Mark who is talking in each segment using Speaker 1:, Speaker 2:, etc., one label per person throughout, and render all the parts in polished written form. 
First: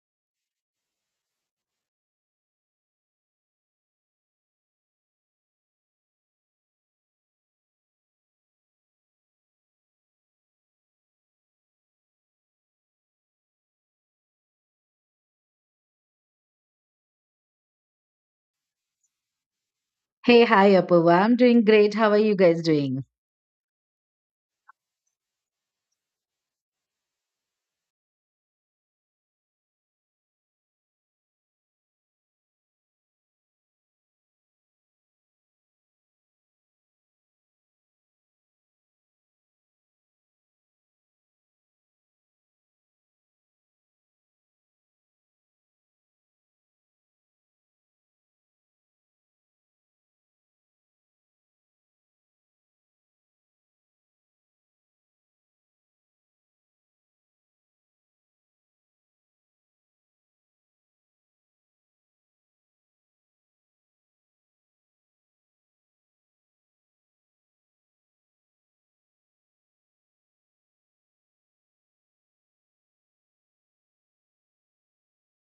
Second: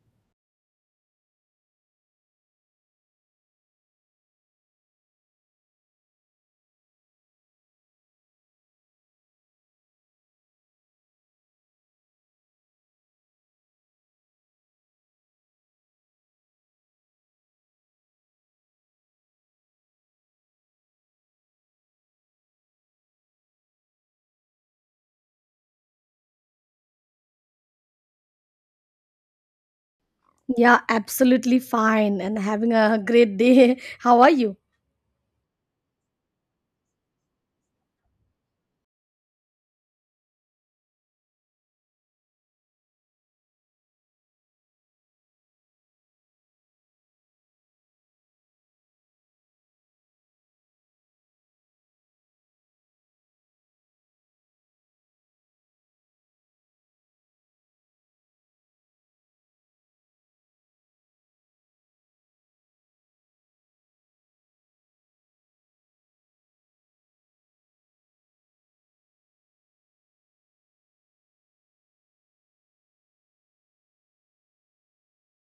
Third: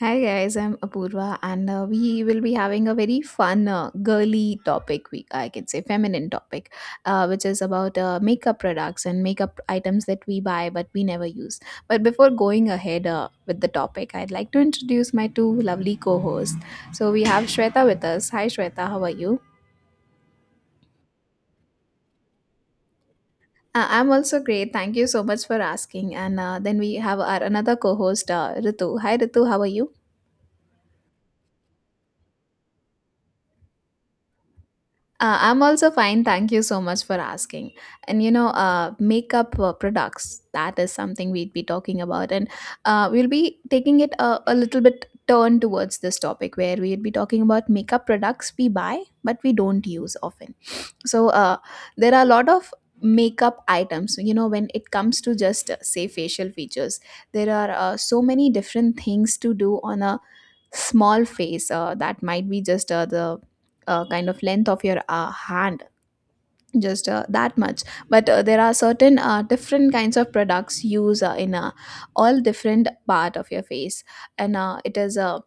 Speaker 1: Hi guys, I'm Apurva, and we will be having a very fun, girly topic. We I can say feminine topic, which is about makeup products and makeup items that we buy but we never use. But before going ahead with the topic, I'd like to introduce my two lovely co-hosts. So we have Shweta with us. Hi Shweta, how are you?
Speaker 2: Hey, hi, Apurva. I'm doing great. How are you guys doing?
Speaker 1: I'm also great. Thank you so much for asking. And then we have our another co-host, Ritu. Hi Ritu, how are you?
Speaker 3: Yeah, absolutely fine and having a great day. How are you?
Speaker 1: I'm also fine. Thank you so much for asking. And makeup products, that is something we'd be talking about. And we'll be taking it a little bit turn towards this topic where we'd be talking about makeup products we buy, but we don't use often. So there are a lot of makeup items. You know, when it comes to just, say, facial features, there are so many different things to do on a small face, that might be just, the, kind of length of your hand, just that much, but there are certain different kinds of products used in all different part of your face, and it is a,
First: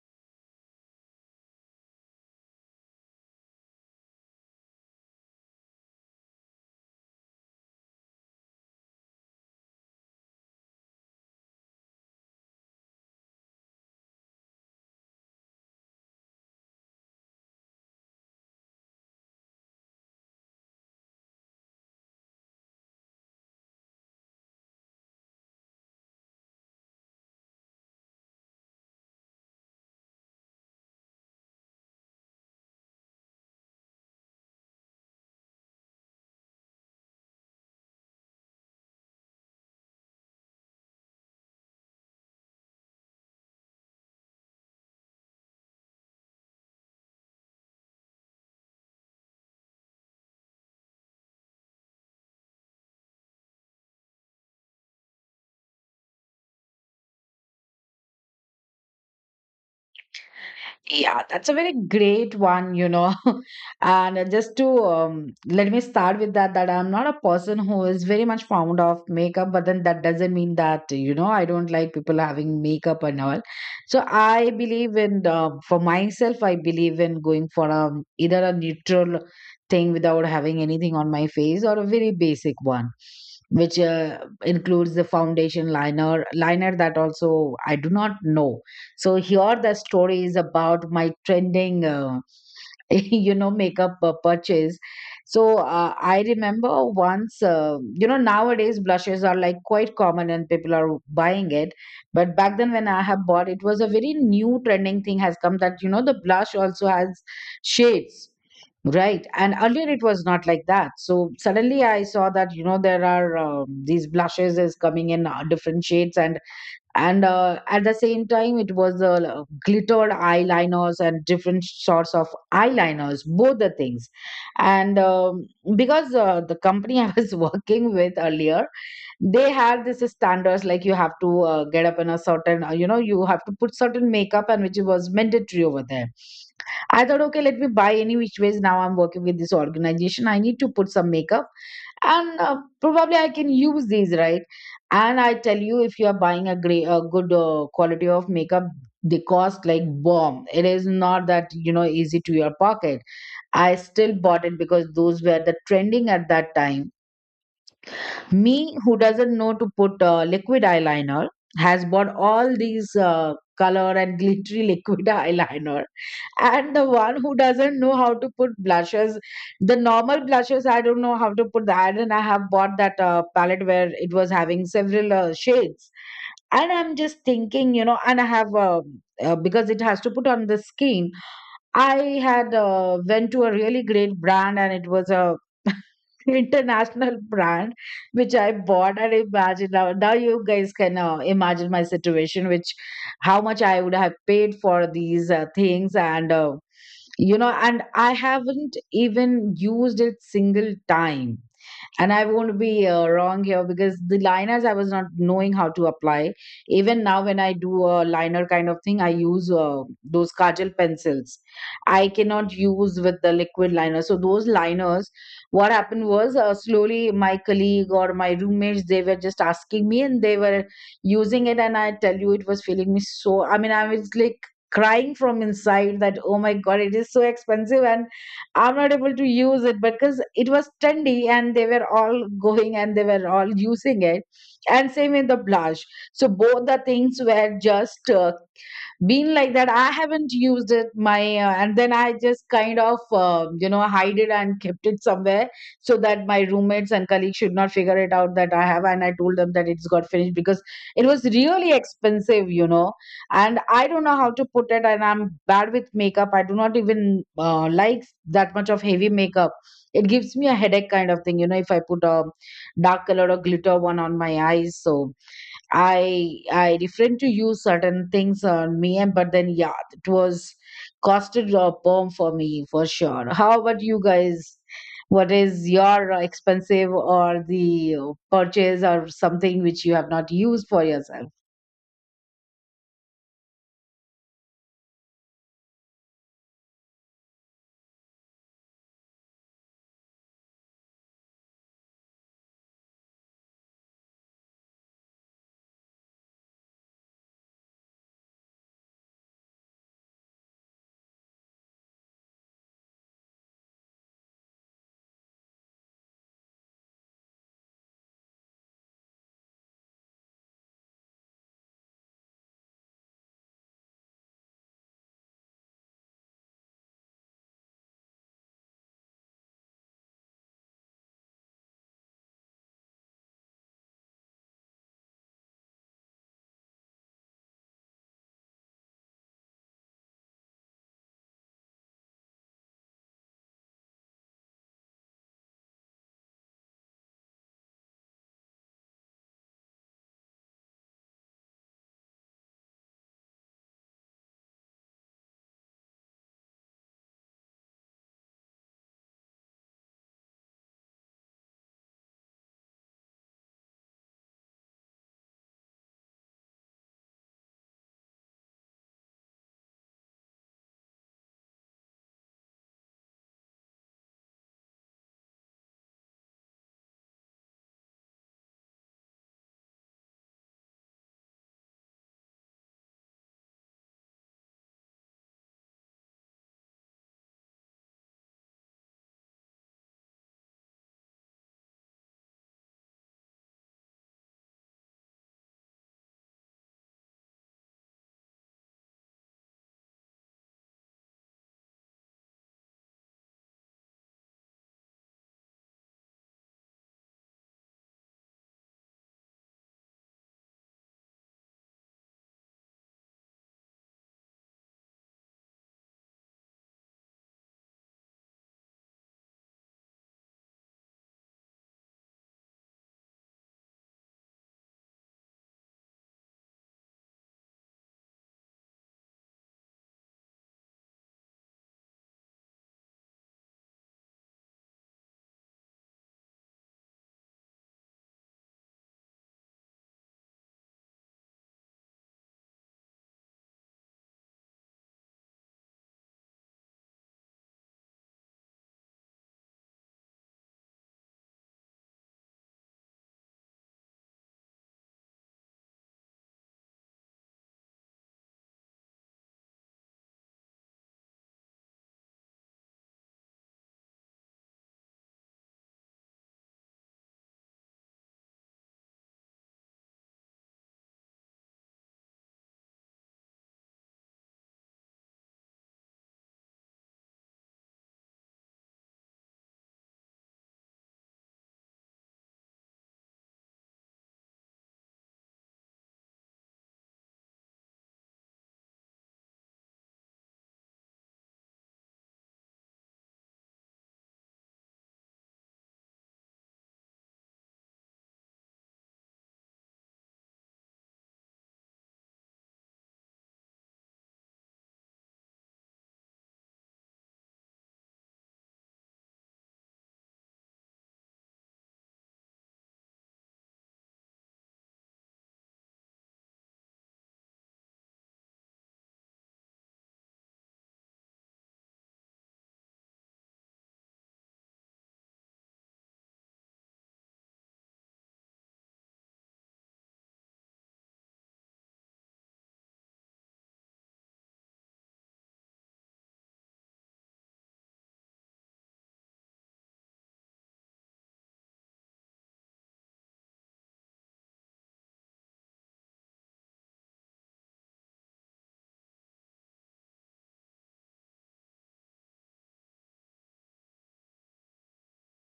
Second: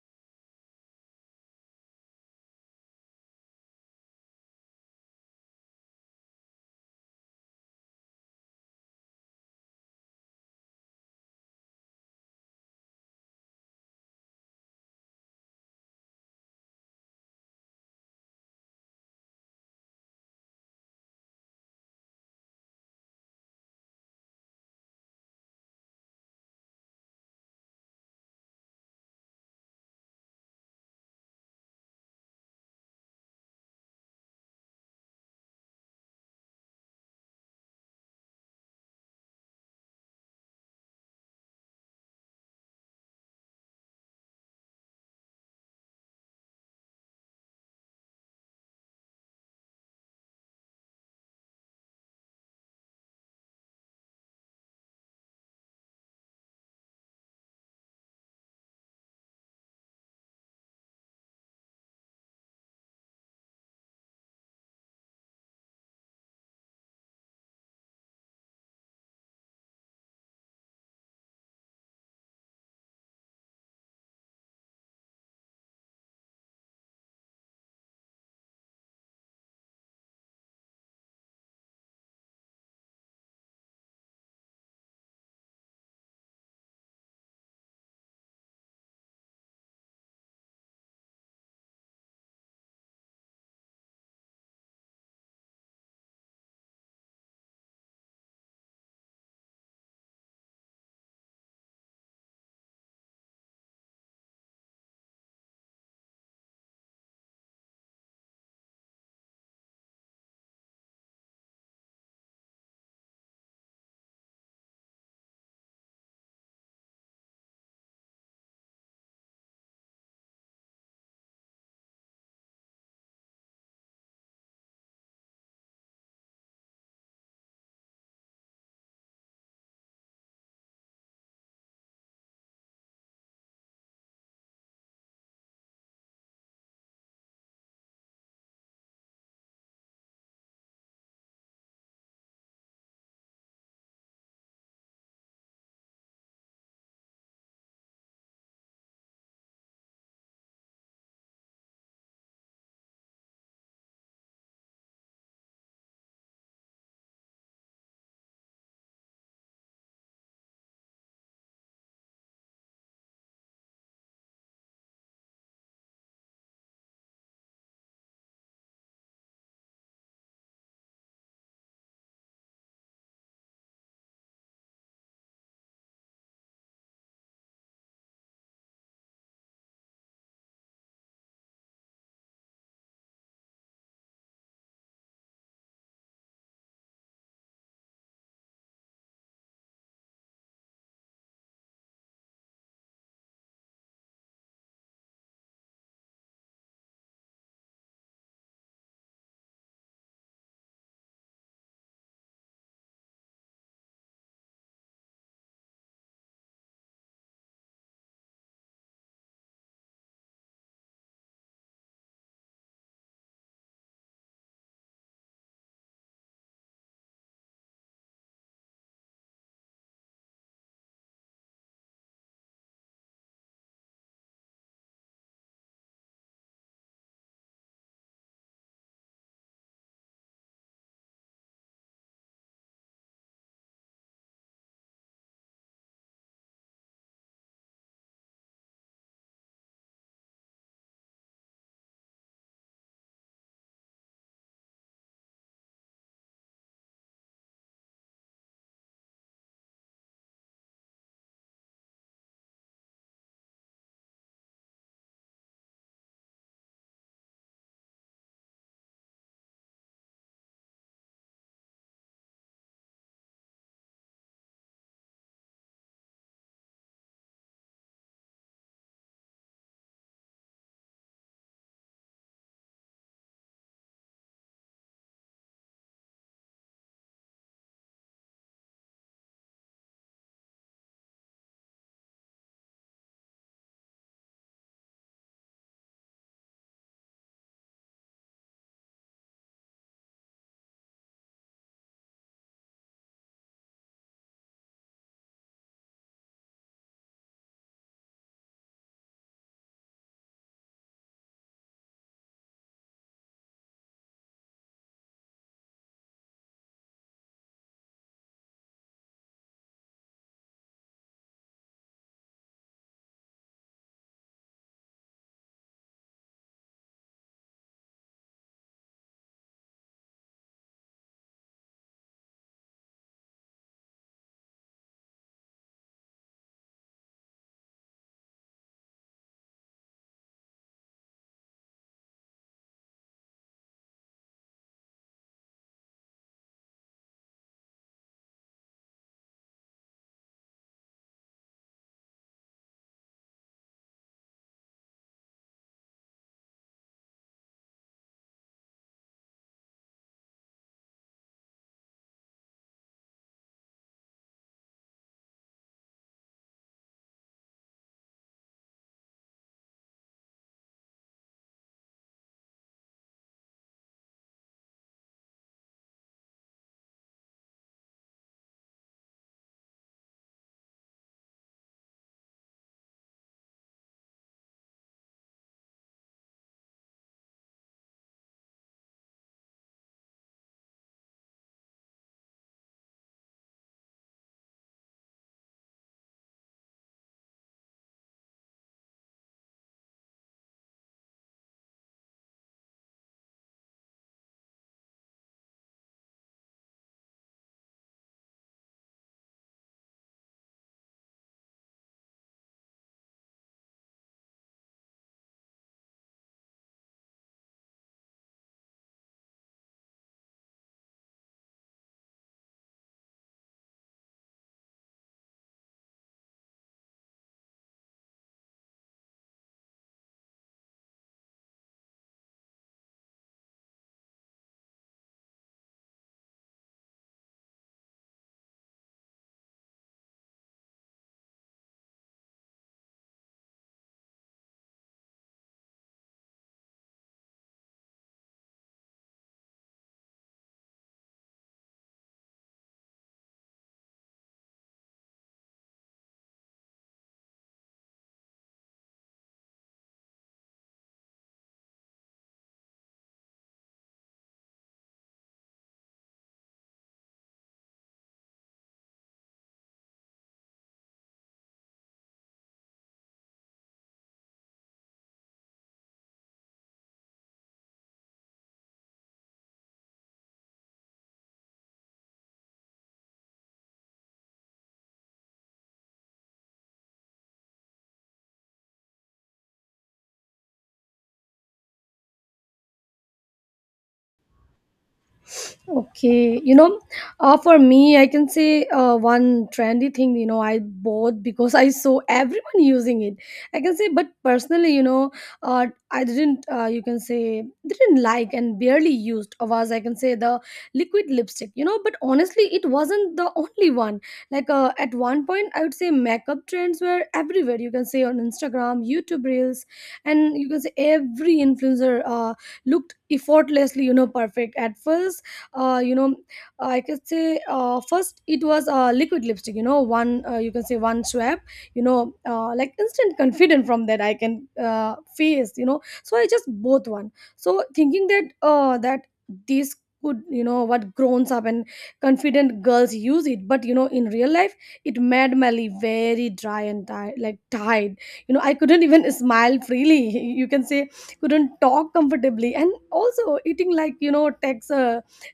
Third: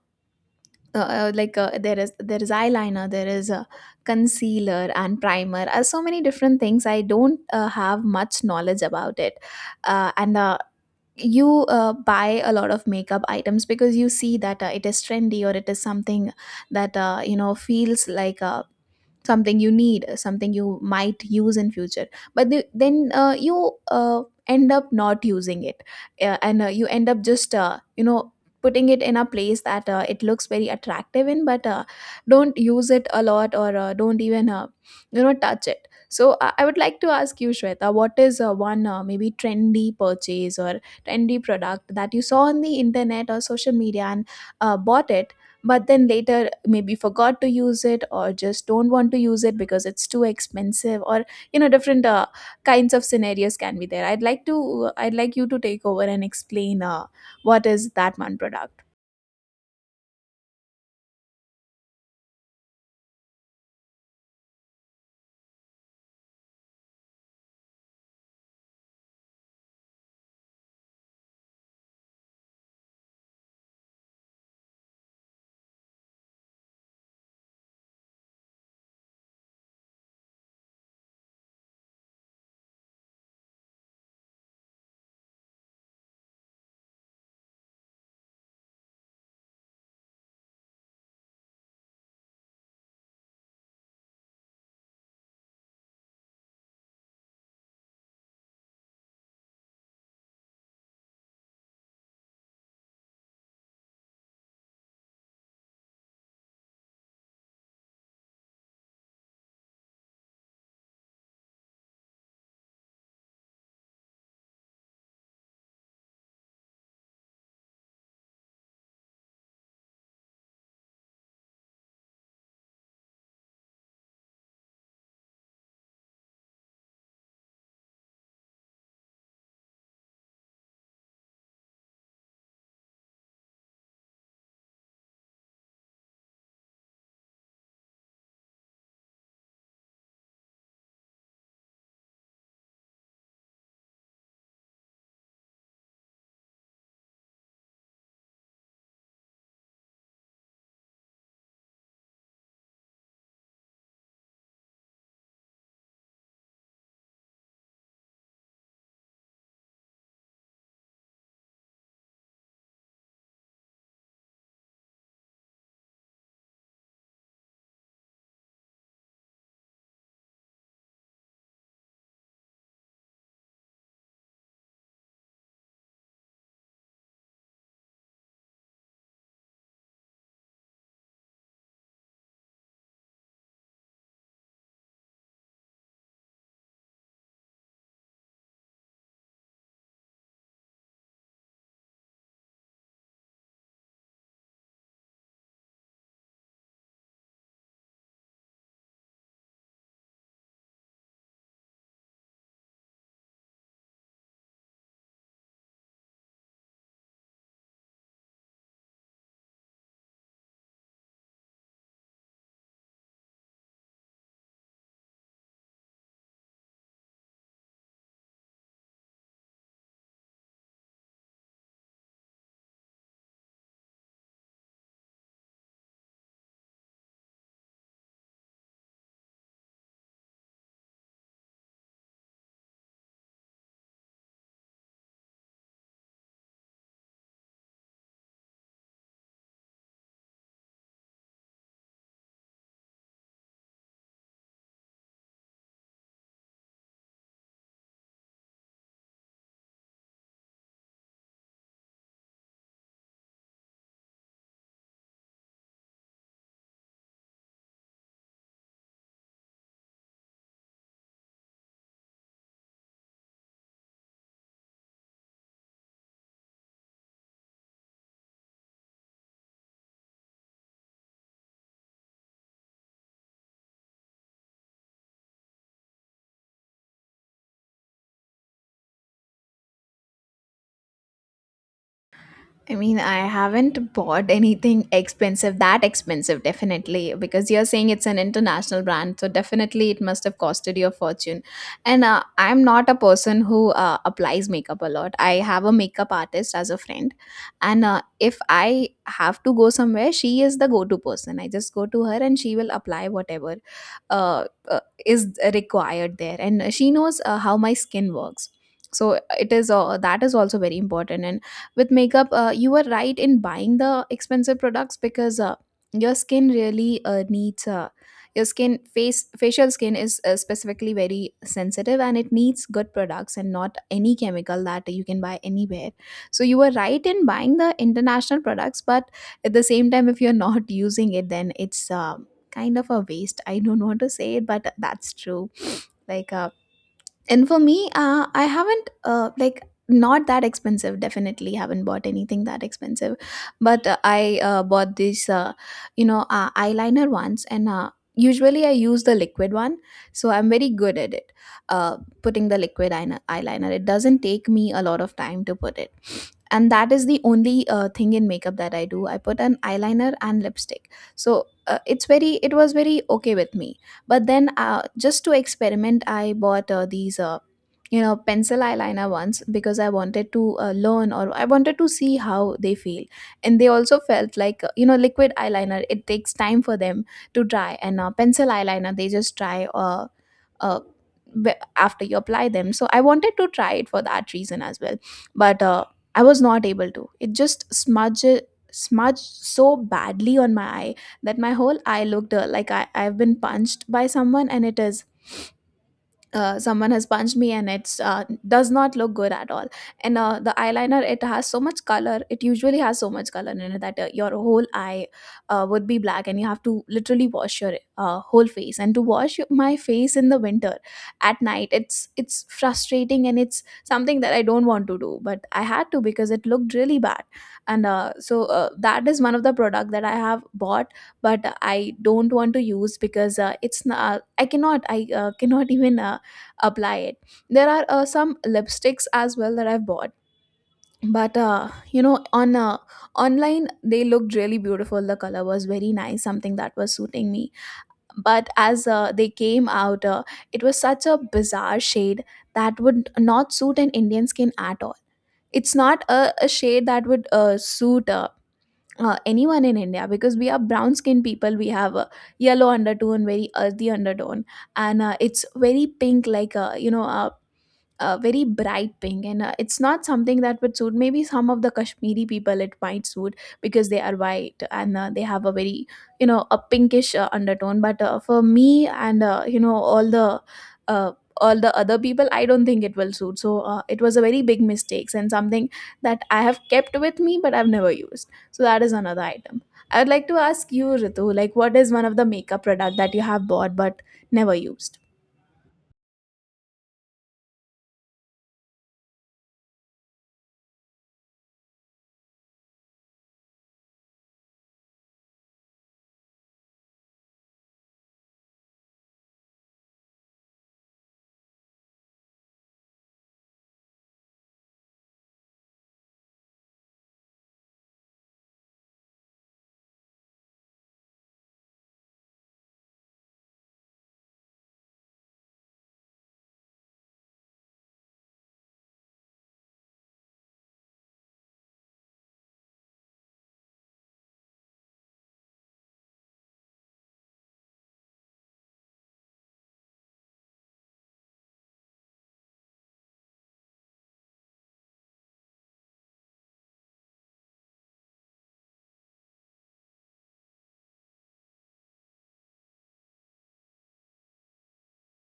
Speaker 1: like, there is eyeliner, there is a concealer and primer, so many different things. I don't have much knowledge about it. And you buy a lot of makeup items because you see that it is trendy or it is something that, feels like, something you need, something you might use in future. But then, you end up not using it, and you end up just, putting it in a place that it looks very attractive in, but don't use it a lot, or don't even, touch it. So I would like to ask you, Shweta, what is one maybe trendy purchase or trendy product that you saw on the internet or social media and bought it, but then later maybe forgot to use it or just don't want to use it because it's too expensive, or different kinds of scenarios can be there. I'd like you to take over and explain what is that one product.
Speaker 2: Yeah, that's a very great one, you know. And just to let me start with that, that I'm not a person who is very much fond of makeup, but then that doesn't mean that, you know, I don't like people having makeup and all. So I believe in, for myself, I believe in going for a either a neutral thing without having anything on my face or a very basic one. Which includes the foundation liner, that also I do not know. So here the story is about my trending, you know, makeup purchase. So I remember once, you know, nowadays blushes are like quite common and people are buying it. But back then when I have bought, it was a very new trending thing has come that, you know, the blush also has shades. Right. And earlier it was not like that. So suddenly I saw that, you know, there are these blushes is coming in different shades and and at the same time it was the glittered eyeliners and different sorts of eyeliners, both the things. And because the company I was working with earlier, they had this standards, like you have to get up in a certain you know, you have to put certain makeup, and which was mandatory over there. I thought, okay, let me buy, any which ways now I'm working with this organization, I need to put some makeup, and probably I can use these, right? And I tell you, if you are buying a great a good quality of makeup, they cost like bomb. It is not that, you know, easy to your pocket. I still bought it because those were the trending at that time. Me, who doesn't know to put liquid eyeliner, has bought all these color and glittery liquid eyeliner. And the one who doesn't know how to put blushes, the normal blushes, I don't know how to put that. And I have bought that palette where it was having several shades. And I'm just thinking, you know, and I have, because it has to put on the skin. I had went to a really great brand, and it was a international brand which I bought. And imagine, now you guys can imagine my situation, which how much I would have paid for these things. And you know, and I haven't even used it single time. And I won't be wrong here, because the liners, I was not knowing how to apply. Even now when I do a liner kind of thing, I use those kajal pencils. I cannot use with the liquid liner. So those liners, what happened was, slowly my colleague or my roommates, they were just asking me and they were using it. And I tell you, it was feeling me. So I mean, I was like crying from inside, that, oh my god, it is so expensive, and I'm not able to use it because it was trendy and they were all going and they were all using it. And same in the blush. So both the things were just been like that. I haven't used it, my and then I just kind of you know, hide it and kept it somewhere so that my roommates and colleagues should not figure it out that I have. And I told them that it's got finished because it was really expensive, you know. And I don't know how to put it, and I'm bad with makeup. I do not even like that much of heavy makeup. It gives me a headache kind of thing, you know, if I put a dark color or glitter one on my eyes. So I refrained to use certain things on me. And but then yeah, it was costed a bomb for me for sure. How about you guys? What is your expensive or the purchase or something which you have not used for yourself?
Speaker 1: I mean, I haven't bought anything expensive, that expensive, definitely, because you're saying it's an international brand. So, definitely, it must have costed you a fortune. And I'm not a person who applies makeup a lot. I have a makeup artist as a friend. And if I have to go somewhere, she is the go to person. I just go to her and she will apply whatever is required there. And she knows how my skin works. So it is, that is also very important. And with makeup, you were right in buying the expensive products, because your skin really needs, your skin face facial skin is specifically very sensitive, and it needs good products and not any chemical that you can buy anywhere. So you were right in buying the international products, but at the same time if you're not using it then it's kind of a waste. I don't want to say it, but that's true. Like, and for me, I haven't, like, not that expensive. Definitely haven't bought anything that expensive, but I bought this, eyeliner once. And usually I use the liquid one, so I'm very good at it, uh, putting the eyeliner. It doesn't take me a lot of time to put it, and that is the only thing in makeup that I do. I put an eyeliner and lipstick, so it was very okay with me. But then, just to experiment, I bought these, pencil eyeliner ones, because I wanted to learn, or I wanted to see how they feel. And they also felt like, liquid eyeliner, it takes time for them to dry, and pencil eyeliner, they just dry, uh, after you apply them. So I wanted to try it for that reason as well, but I was not able to. It just smudged so badly on my eye that my whole eye looked like I've been punched by someone, and it is someone has punched me, and it's, does not look good at all. And the eyeliner, it usually has so much color in it that your whole eye would be black, and you have to literally wash your whole face, and to wash my face in the winter at night, it's frustrating, and it's something that I don't want to do, but I had to because it looked really bad. And uh, so uh, that is one of the product that I have bought but I don't want to use, because it's not I cannot I cannot even apply it. There are some lipsticks as well that I've bought, but on online they looked really beautiful, the color was very nice, something that was suiting me. But as, they came out, it was such a bizarre shade that would not suit an Indian skin at all. It's not a shade that would suit, anyone in India, because we are brown skinned people. We have a yellow undertone, very earthy undertone, and it's very pink, like, very bright pink, and it's not something that would suit. Maybe some of the Kashmiri people it might suit, because they are white and they have a very, a pinkish undertone. But for me and, all the, uh, all the other people, I don't think it will suit. So it was a very big mistake, and something that I have kept with me but I've never used. So that is another item. I would like to ask you, Ritu, like, what is one of the makeup product that you have bought but never used?
Speaker 3: Okay, you know, for me, I can say one trendy thing, you know, I bought because I saw everyone using it. I can say, but personally, you know, I didn't, you can say, didn't like and barely used was, I can say, the liquid lipstick, you know, but honestly, it wasn't the only one. Like at one point, I would say makeup trends were everywhere. You can say on Instagram, YouTube Reels, and you can say every influencer looked effortlessly, you know, perfect at first. You know, I could say, first it was a liquid lipstick, you know, one, you can say one swab, you know, like instant confident from that I can uh, face, you know. So I just both one, so thinking that that this could, you know, what grown up and confident girls use it, but you know, in real life it made my lip very dry and tight, like tied. You know, I couldn't even smile freely, you can say, couldn't talk comfortably and also eating, like, you know, takes a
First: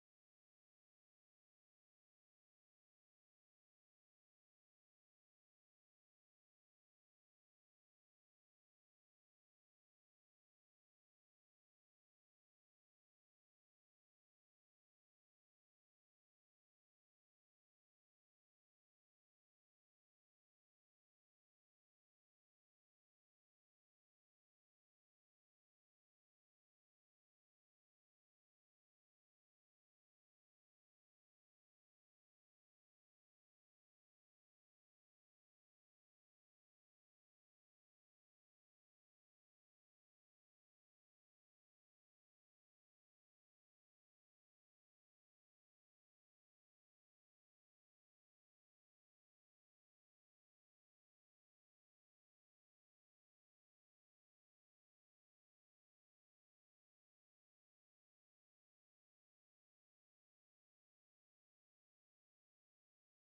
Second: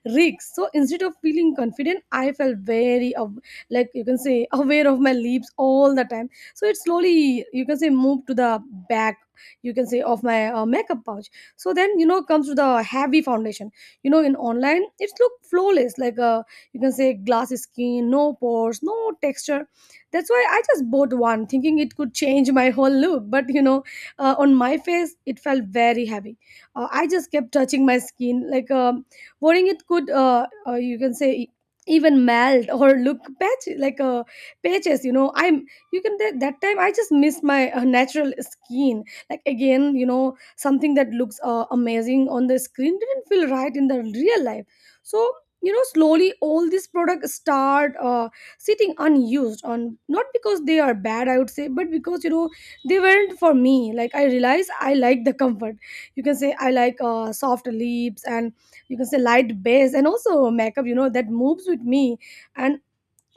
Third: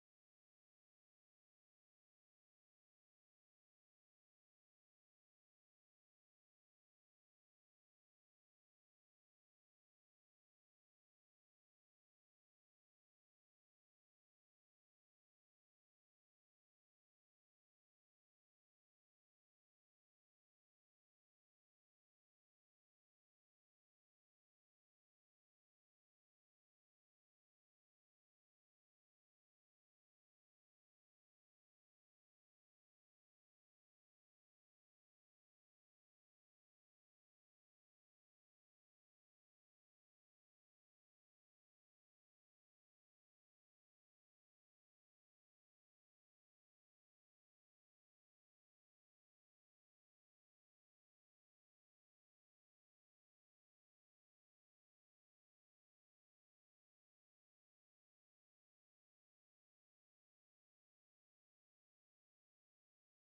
Speaker 3: rigs. So instead of feeling confident, I felt very like, you can say, aware of my lips all the time. So it slowly, you can say, moved to the back, you can say, of my makeup pouch. So then, you know, comes to the heavy foundation. You know, in online it's look flawless, like, a you can say, glassy skin, no pores, no texture. That's why I just bought one, thinking it could change my whole look, but you know, on my face it felt very heavy. I just kept touching my skin like a worrying it could, you can say, even melt or look patch, like a, patches, you know. I'm, you can, that time I just missed my natural skin, like again, you know, something that looks amazing on the screen didn't feel right in the real life. So, you know, slowly all these products start sitting unused on, not because they are bad, I would say, but because, you know, they weren't for me. Like I realize I like the comfort, you can say, I like soft lips and, you can say, light base and also makeup, you know, that moves with me, and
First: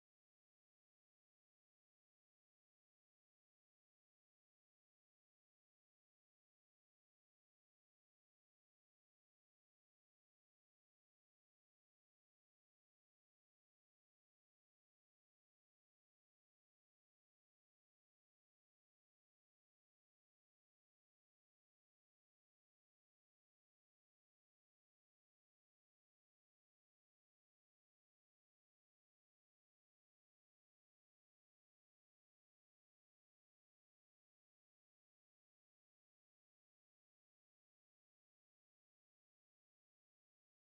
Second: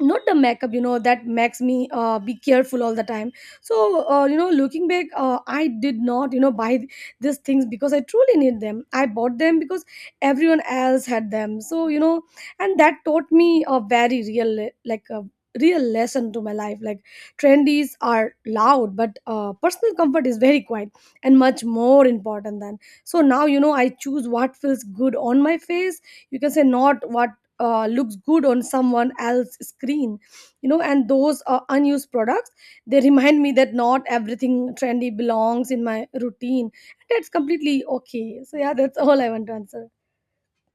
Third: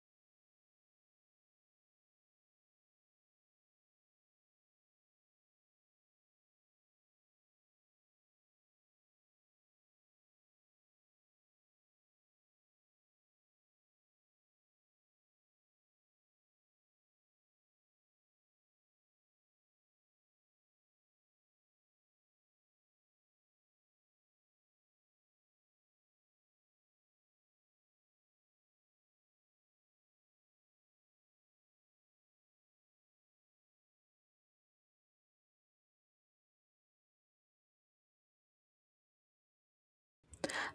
Speaker 3: not the makeup, you know, that makes me be careful all the time. So you know, looking back, I did not, you know, buy these things because I truly need them. I bought them because everyone else had them. So, you know, and that taught me a very real like a real lesson to my life, like trendies are loud, but personal comfort is very quiet and much more important than. So now, you know, I choose what feels good on my face, you can say, not what looks good on someone else's screen, you know. And those unused products, they remind me that not everything trendy belongs in my routine. That's completely okay. So yeah, that's all I want to answer.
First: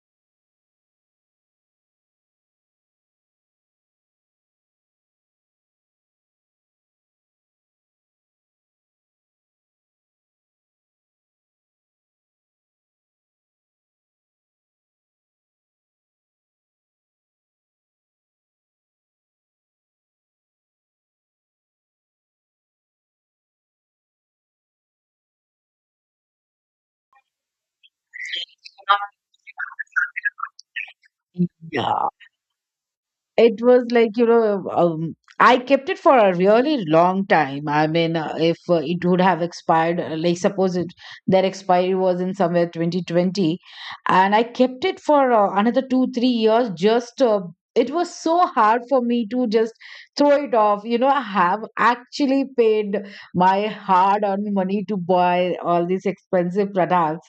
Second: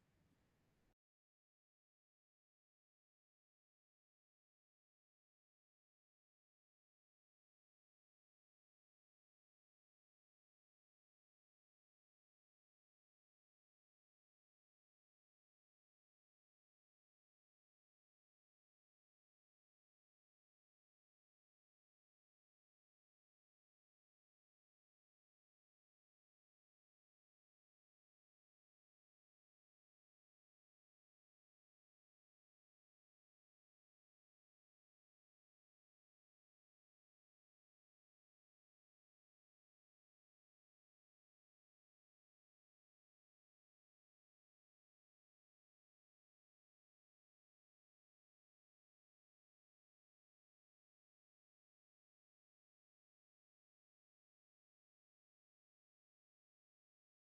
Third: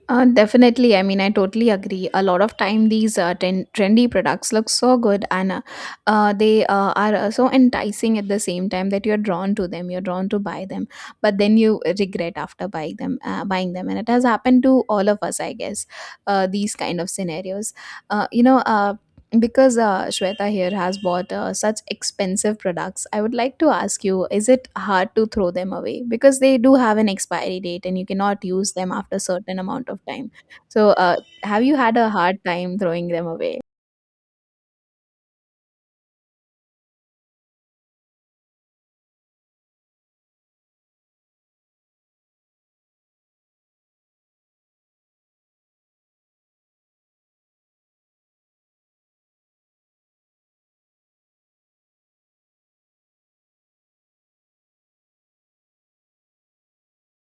Speaker 1: Definitely. I mean, I totally agree. A lot of time, these trendy products look so good, and they are so enticing at the same time that you're drawn to them. You're drawn to buy them, but then you regret after buying them. Buying them, and it has happened to all of us, I guess. These kind of scenarios. Uh, you know, uh, because Shweta here has bought such expensive products, I would like to ask you, is it hard to throw them away? Because they do have an expiry date and you cannot use them after a certain amount of time. So, have you had
Speaker 2: Yeah.
Speaker 1: a hard time throwing them away?
Speaker 2: It was like, you know, I kept it for a really long time. I mean, if it would have expired, like suppose it, their expiry was in somewhere 2020, and I kept it for another 2 3 years. Just it was so hard for me to just throw it off, you know. I have actually paid my hard earned money to buy all these expensive products.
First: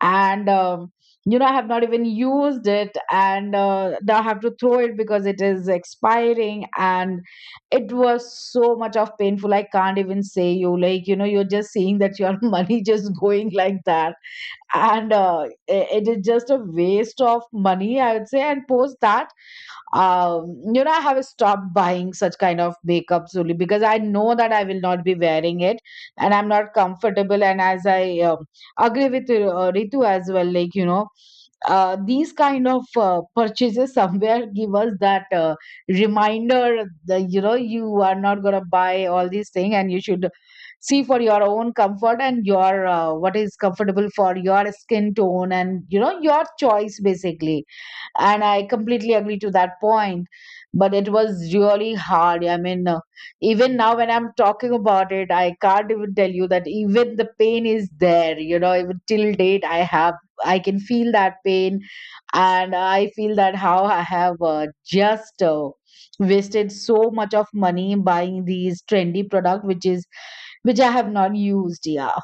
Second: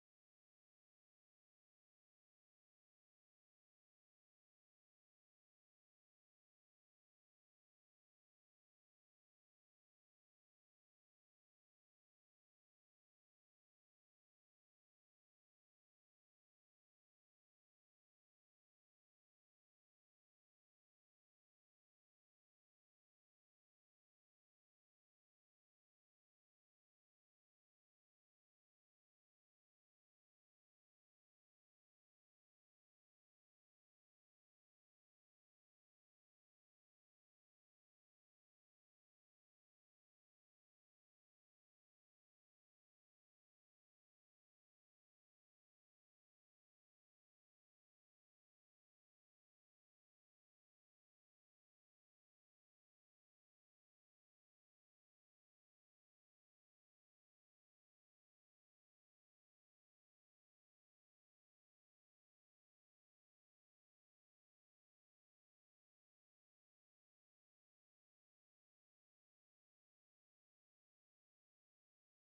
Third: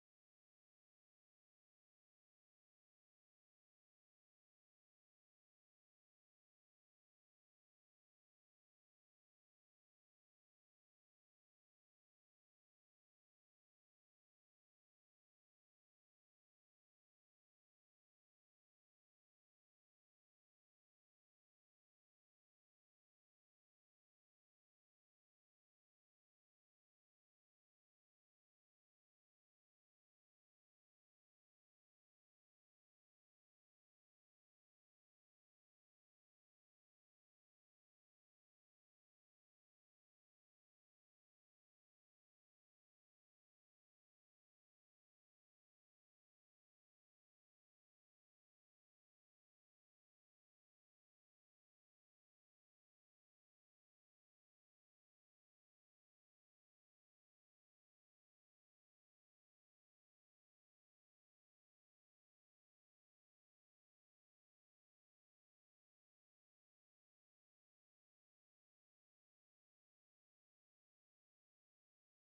Speaker 2: And you know, I have not even used it, and now I have to throw it because it is expiring. And it was so much of painful, I can't even say. You, like, you know, you're just seeing that your money just going like that. And it is just a waste of money, I would say. And post that, you know, I have stopped buying such kind of makeup, solely because I know that I will not be wearing it and I'm not comfortable. And as I agree with Ritu as well, like you know, these kind of purchases somewhere give us that reminder that, you know, you are not going to buy all these things and you should see for your own comfort and your what is comfortable for your skin tone and, you know, your choice basically. And I completely agree to that point. But it was really hard. I mean, even now when I'm talking about it, I can't even tell you that even the pain is there, you know. Even till date, I have, I can feel that pain. And I feel that how I have just wasted so much of money buying these trendy product, which I have not used, yeah.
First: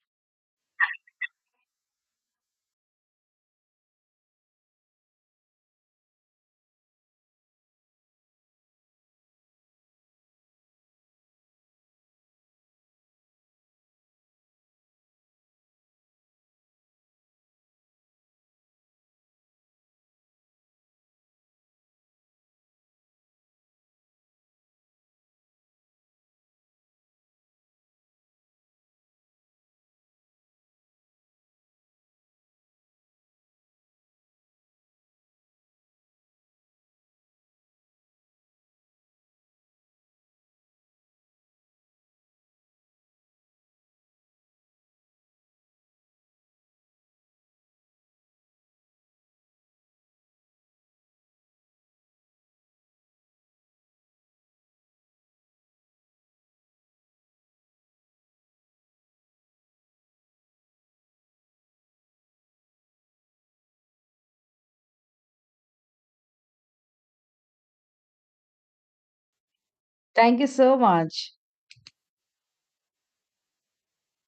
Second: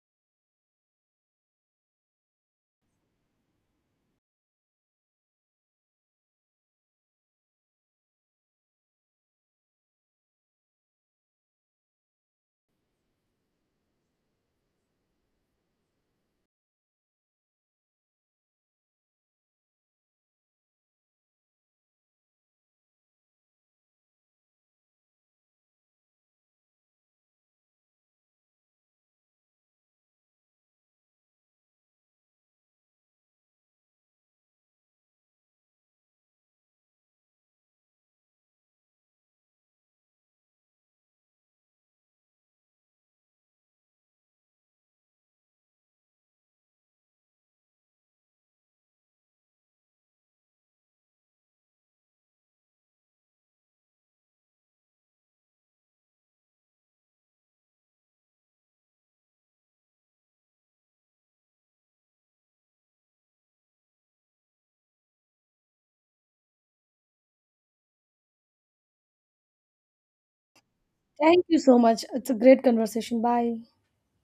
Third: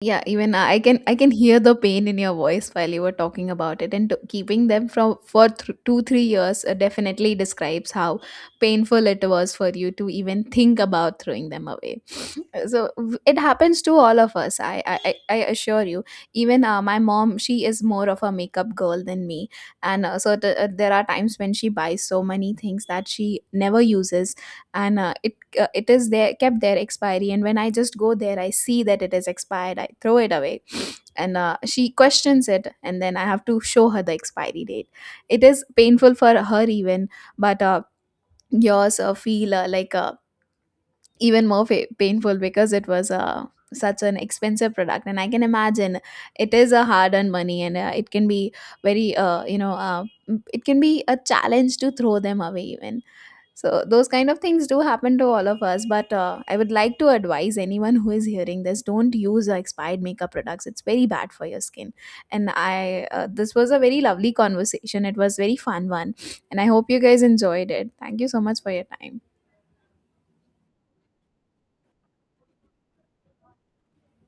Speaker 1: Yeah, even I can hear the pain in your voice while you were talking about it, and to, keeping them from for 2-3 years definitely describes how painful it was for you to even think about throwing them away. So it happens to all of us. I assure you. Even my mom, she is more of a makeup girl than me, and, there are times when she buys so many things that she never uses, and it is there kept there expiry, and when I just go there I see that it is expired I throw it away. And she questions it, and then I have to show her the expiry date. It is painful for her even, but yours feel, like, even more painful because it was, such an expensive product, and I can imagine it is a hard earned money, and it can be very, it can be a challenge to throw them away even. So those kind of things do happen to all of us, but I would like to advise anyone who is hearing this: don't use expired makeup products. It's very bad for your skin. This was a very lovely conversation. It was very fun one, and I hope you guys enjoyed it. Thank you so much for your time.
Speaker 2: Thank you so much.
Speaker 3: Thank you so much. It's a great conversation. Bye.